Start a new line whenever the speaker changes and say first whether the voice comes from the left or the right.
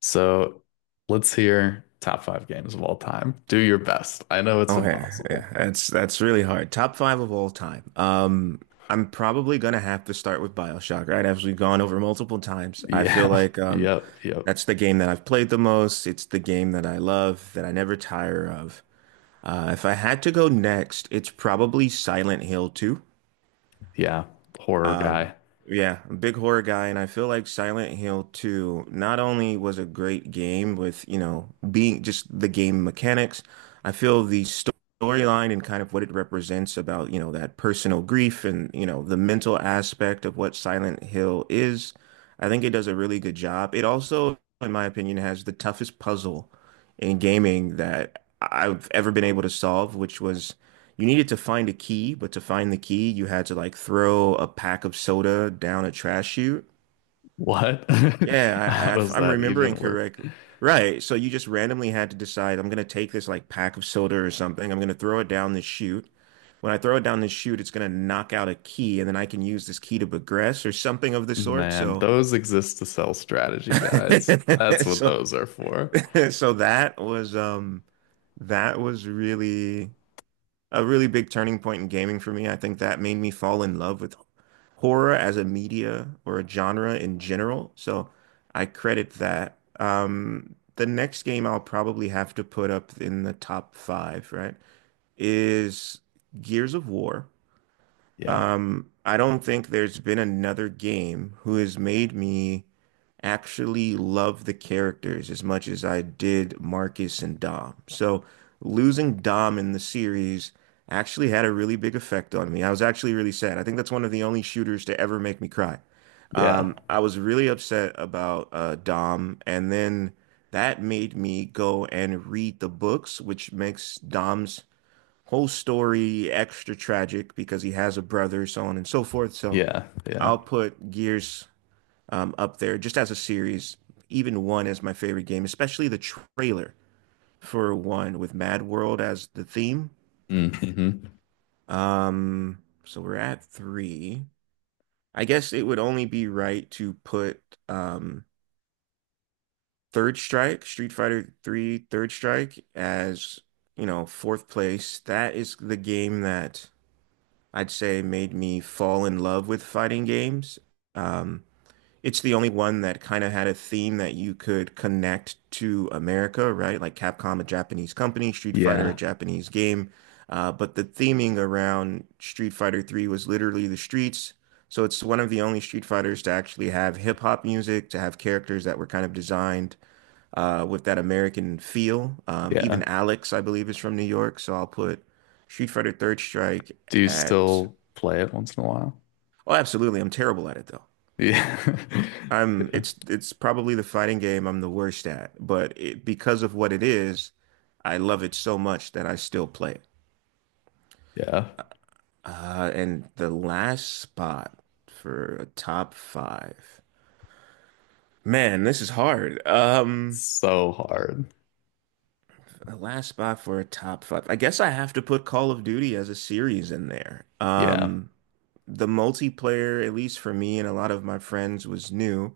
left: So let's hear top five games of all time. Do your best. I know it's
right: Okay,
left: impossible.
right: yeah, that's really hard. Top five of all time. I'm probably gonna have to start with BioShock, right? As we've gone over multiple times, I feel
left: Yeah.
right: like
left: Yep. Yep.
right: that's the game that I've played the most. It's the game that I love, that I never tire of. If I had to go next, it's probably Silent Hill 2.
left: Yeah. Horror guy.
right: Yeah, I'm a big horror guy, and I feel like Silent Hill 2 not only was a great game with, you know, being just the game mechanics. I feel the storyline and kind of what it represents about, you know, that personal grief and, you know, the mental aspect of what Silent Hill is. I think it does a really good job. It also, in my opinion, has the toughest puzzle in gaming that I've ever been able to solve, which was you needed to find a key, but to find the key, you had to like throw a pack of soda down a trash chute.
left: What?
right: Yeah,
left: How
right: if
left: does
right: I'm
left: that
right: remembering
left: even work?
right: correctly. Right. So you just randomly had to decide, I'm going to take this like pack of soda or something. I'm going to throw it down this chute. When I throw it down this chute, it's going to knock out a key, and then I can use this key to progress or something of the sort.
left: Man,
right: So,
left: those exist to sell strategy guides. That's what
right: so,
left: those are for.
right: so that was that was really a really big turning point in gaming for me. I think that made me fall in love with horror as a media or a genre in general. So I credit that. The next game I'll probably have to put up in the top five, right, is Gears of War.
left: Yeah.
right: I don't think there's been another game who has made me actually love the characters as much as I did Marcus and Dom. So losing Dom in the series actually had a really big effect on me. I was actually really sad. I think that's one of the only shooters to ever make me cry.
left: Yeah.
right: I was really upset about Dom, and then that made me go and read the books, which makes Dom's whole story extra tragic because he has a brother, so on and so forth. So
left: Yeah. Yeah.
right: I'll put Gears up there just as a series, even one is my favorite game, especially the trailer for one with Mad World as the theme.
left: Hmm.
right: Um, so we're at three. I guess it would only be right to put um Third Strike, Street Fighter Three, Third Strike as, you know, fourth place. That is the game that I'd say made me fall in love with fighting games. Um, it's the only one that kind of had a theme that you could connect to America, right? Like Capcom, a Japanese company, Street Fighter, a
left: Yeah.
right: Japanese game. But the theming around Street Fighter 3 was literally the streets. So it's one of the only Street Fighters to actually have hip hop music, to have characters that were kind of designed with that American feel. Even
left: Yeah.
right: Alex, I believe, is from New York, so I'll put Street Fighter Third Strike
left: Do you
right: at.
left: still play it once in a while?
right: Oh, absolutely. I'm terrible at it though.
left: Yeah.
right: I'm
left: Yeah.
right: it's probably the fighting game I'm the worst at, but it, because of what it is, I love it so much that I still play it.
left: Yeah.
right: And the last spot for a top five. Man, this is hard.
left: So hard.
right: A last spot for a top five. I guess I have to put Call of Duty as a series in there.
left: Yeah.
right: The multiplayer, at least for me and a lot of my friends, was new.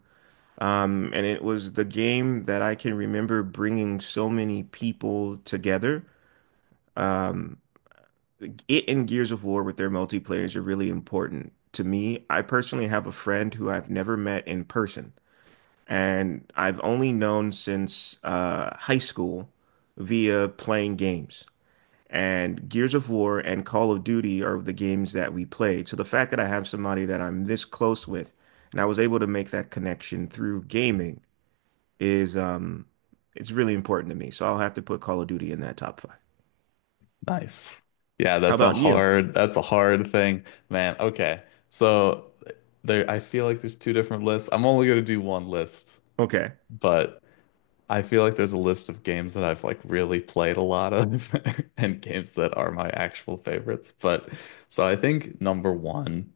right: And it was the game that I can remember bringing so many people together. Um, it and Gears of War with their multiplayers are really important to me. I personally have a friend who I've never met in person, and I've only known since high school via playing games, and Gears of War and Call of Duty are the games that we played. So the fact that I have somebody that I'm this close with and I was able to make that connection through gaming is it's really important to me. So I'll have to put Call of Duty in that top five.
left: Nice. Yeah,
right: How
left: that's a
right: about you?
left: hard thing, man. Okay. So there I feel like there's two different lists. I'm only gonna do one list,
right: Okay.
left: but I feel like there's a list of games that I've like really played a lot of, and games that are my actual favorites. But so I think number one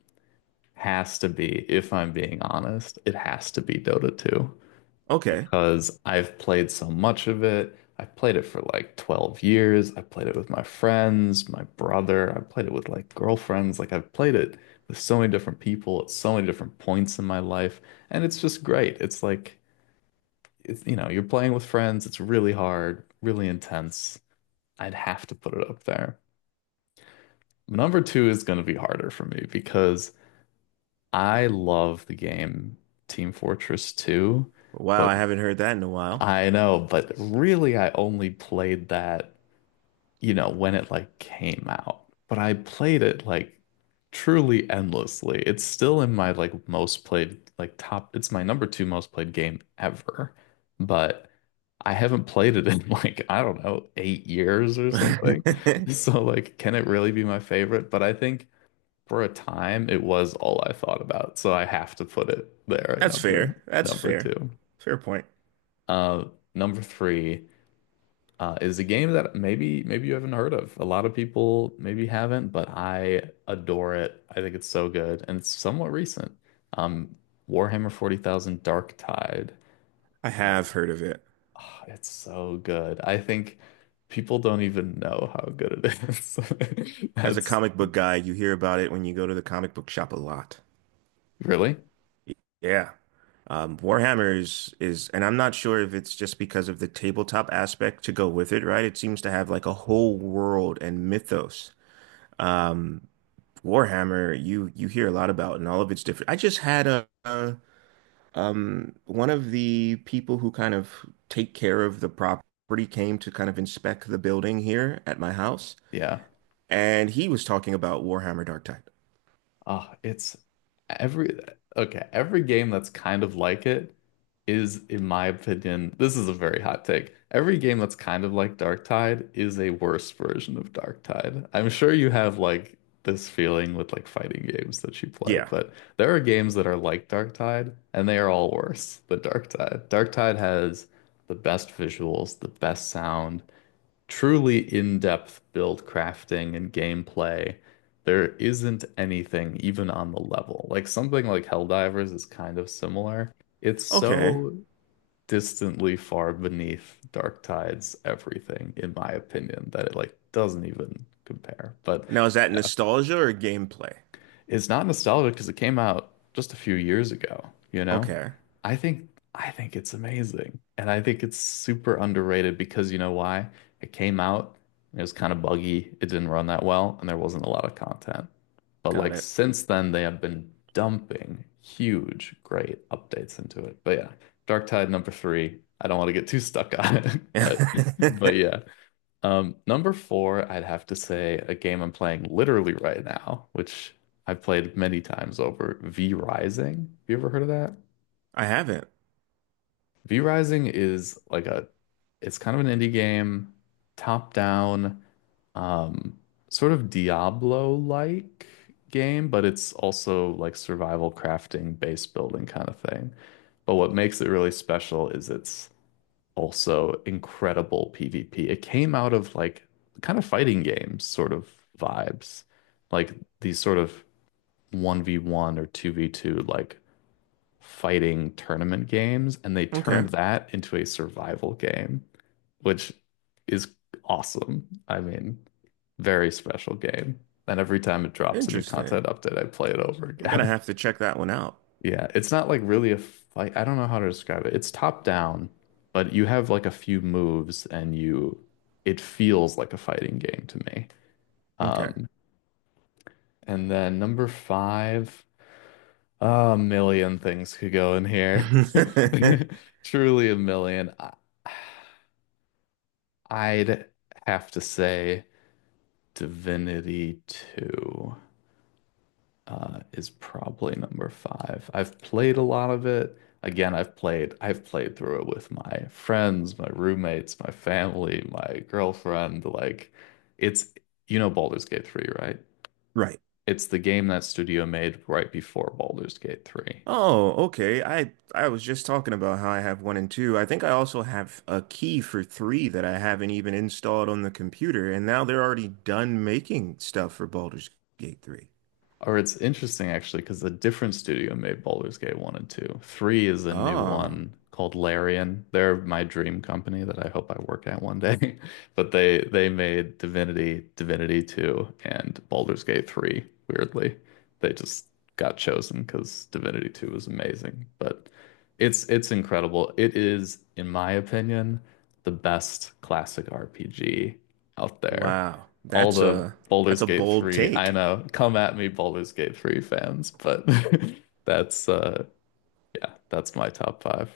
left: has to be, if I'm being honest, it has to be Dota 2,
right: Okay.
left: because I've played so much of it. I've played it for like 12 years. I played it with my friends, my brother. I played it with like girlfriends. Like, I've played it with so many different people at so many different points in my life. And it's just great. It's like, it's, you know, you're playing with friends. It's really hard, really intense. I'd have to put it up there. Number two is going to be harder for me, because I love the game Team Fortress 2,
right: Wow,
left: but
right: I haven't heard that in a while.
left: I know, but really I only played that when it like came out. But I played it like truly endlessly. It's still in my like most played like top, it's my number two most played game ever. But I haven't played it in like, I don't know, 8 years or something. So like, can it really be my favorite? But I think for a time it was all I thought about. So I have to put it there at
right: That's
left: number
right: fair. That's
left: number
right: fair.
left: two.
right: Fair point.
left: Uh, number three is a game that maybe you haven't heard of. A lot of people maybe haven't, but I adore it. I think it's so good, and it's somewhat recent. Um, Warhammer 40,000 Darktide.
right: I
left: Mm.
right: have heard of it.
left: Ah, it's so good. I think people don't even know how good it is.
right: As a
left: That's
right: comic book guy, you hear about it when you go to the comic book shop a lot.
left: Really?
right: Yeah. Warhammer and I'm not sure if it's just because of the tabletop aspect to go with it, right? It seems to have like a whole world and mythos. Warhammer, you hear a lot about, and all of it's different. I just had a one of the people who kind of take care of the property came to kind of inspect the building here at my house,
left: Yeah.
right: and he was talking about Warhammer Dark Tide.
left: Oh, it's every okay, every game that's kind of like it is, in my opinion, this is a very hot take. Every game that's kind of like Darktide is a worse version of Darktide. I'm sure you have like this feeling with like fighting games that you play,
right: Yeah.
left: but there are games that are like Darktide, and they are all worse than Darktide. Darktide has the best visuals, the best sound, truly in-depth build crafting and gameplay. There isn't anything even on the level. Like, something like Helldivers is kind of similar. It's
right: Okay.
left: so distantly far beneath Darktide's everything, in my opinion, that it like doesn't even compare. But
right: Now is that
left: yeah,
right: nostalgia or gameplay?
left: it's not nostalgic, because it came out just a few years ago, you know?
right: Okay.
left: I think I think it's amazing. And I think it's super underrated, because you know why? It came out, it was kind of buggy, it didn't run that well, and there wasn't a lot of content. But
right: Got
left: like, since then they have been dumping huge, great updates into it. But yeah, Dark Tide number three. I don't want to get too stuck on it, but
right: it.
left: yeah. Number four, I'd have to say a game I'm playing literally right now, which I've played many times over, V Rising. Have you ever heard of that?
right: I haven't.
left: V Rising is it's kind of an indie game, top down, um, sort of Diablo-like game, but it's also like survival crafting, base building kind of thing. But what makes it really special is it's also incredible PvP. It came out of like kind of fighting games sort of vibes, like these sort of 1v1 or 2v2 like fighting tournament games, and they
right: Okay.
left: turned that into a survival game, which is awesome. I mean, very special game. And every time it drops a new
right: Interesting.
left: content update, I play it over
right: I'm gonna
left: again.
right: have to check that one out.
left: Yeah, it's not like really a fight. I don't know how to describe it. It's top down, but you have like a few moves, and you it feels like a fighting game to me.
right: Okay.
left: Um, and then number five, a million things could go in here. Truly a million. I'd have to say Divinity 2, is probably number five. I've played a lot of it. Again, I've played through it with my friends, my roommates, my family, my girlfriend. Like, it's you know Baldur's Gate 3, right?
right: Right.
left: It's the game that studio made right before Baldur's Gate 3.
right: Oh, okay. I was just talking about how I have one and two. I think I also have a key for three that I haven't even installed on the computer, and now they're already done making stuff for Baldur's Gate 3.
left: Or, it's interesting actually, because a different studio made Baldur's Gate 1 and 2. 3 is a new
right: Oh,
left: one called Larian. They're my dream company that I hope I work at one day. But they made Divinity, Divinity 2, and Baldur's Gate 3, weirdly. They just got chosen because Divinity 2 was amazing. But it's incredible. It is, in my opinion, the best classic RPG out there,
right: wow.
left: all
right: That's
left: the
right: a that's
left: Baldur's
right: a
left: Gate
right: bold
left: 3. I
right: take.
left: know, come at me, Baldur's Gate 3 fans, but that's yeah, that's my top five.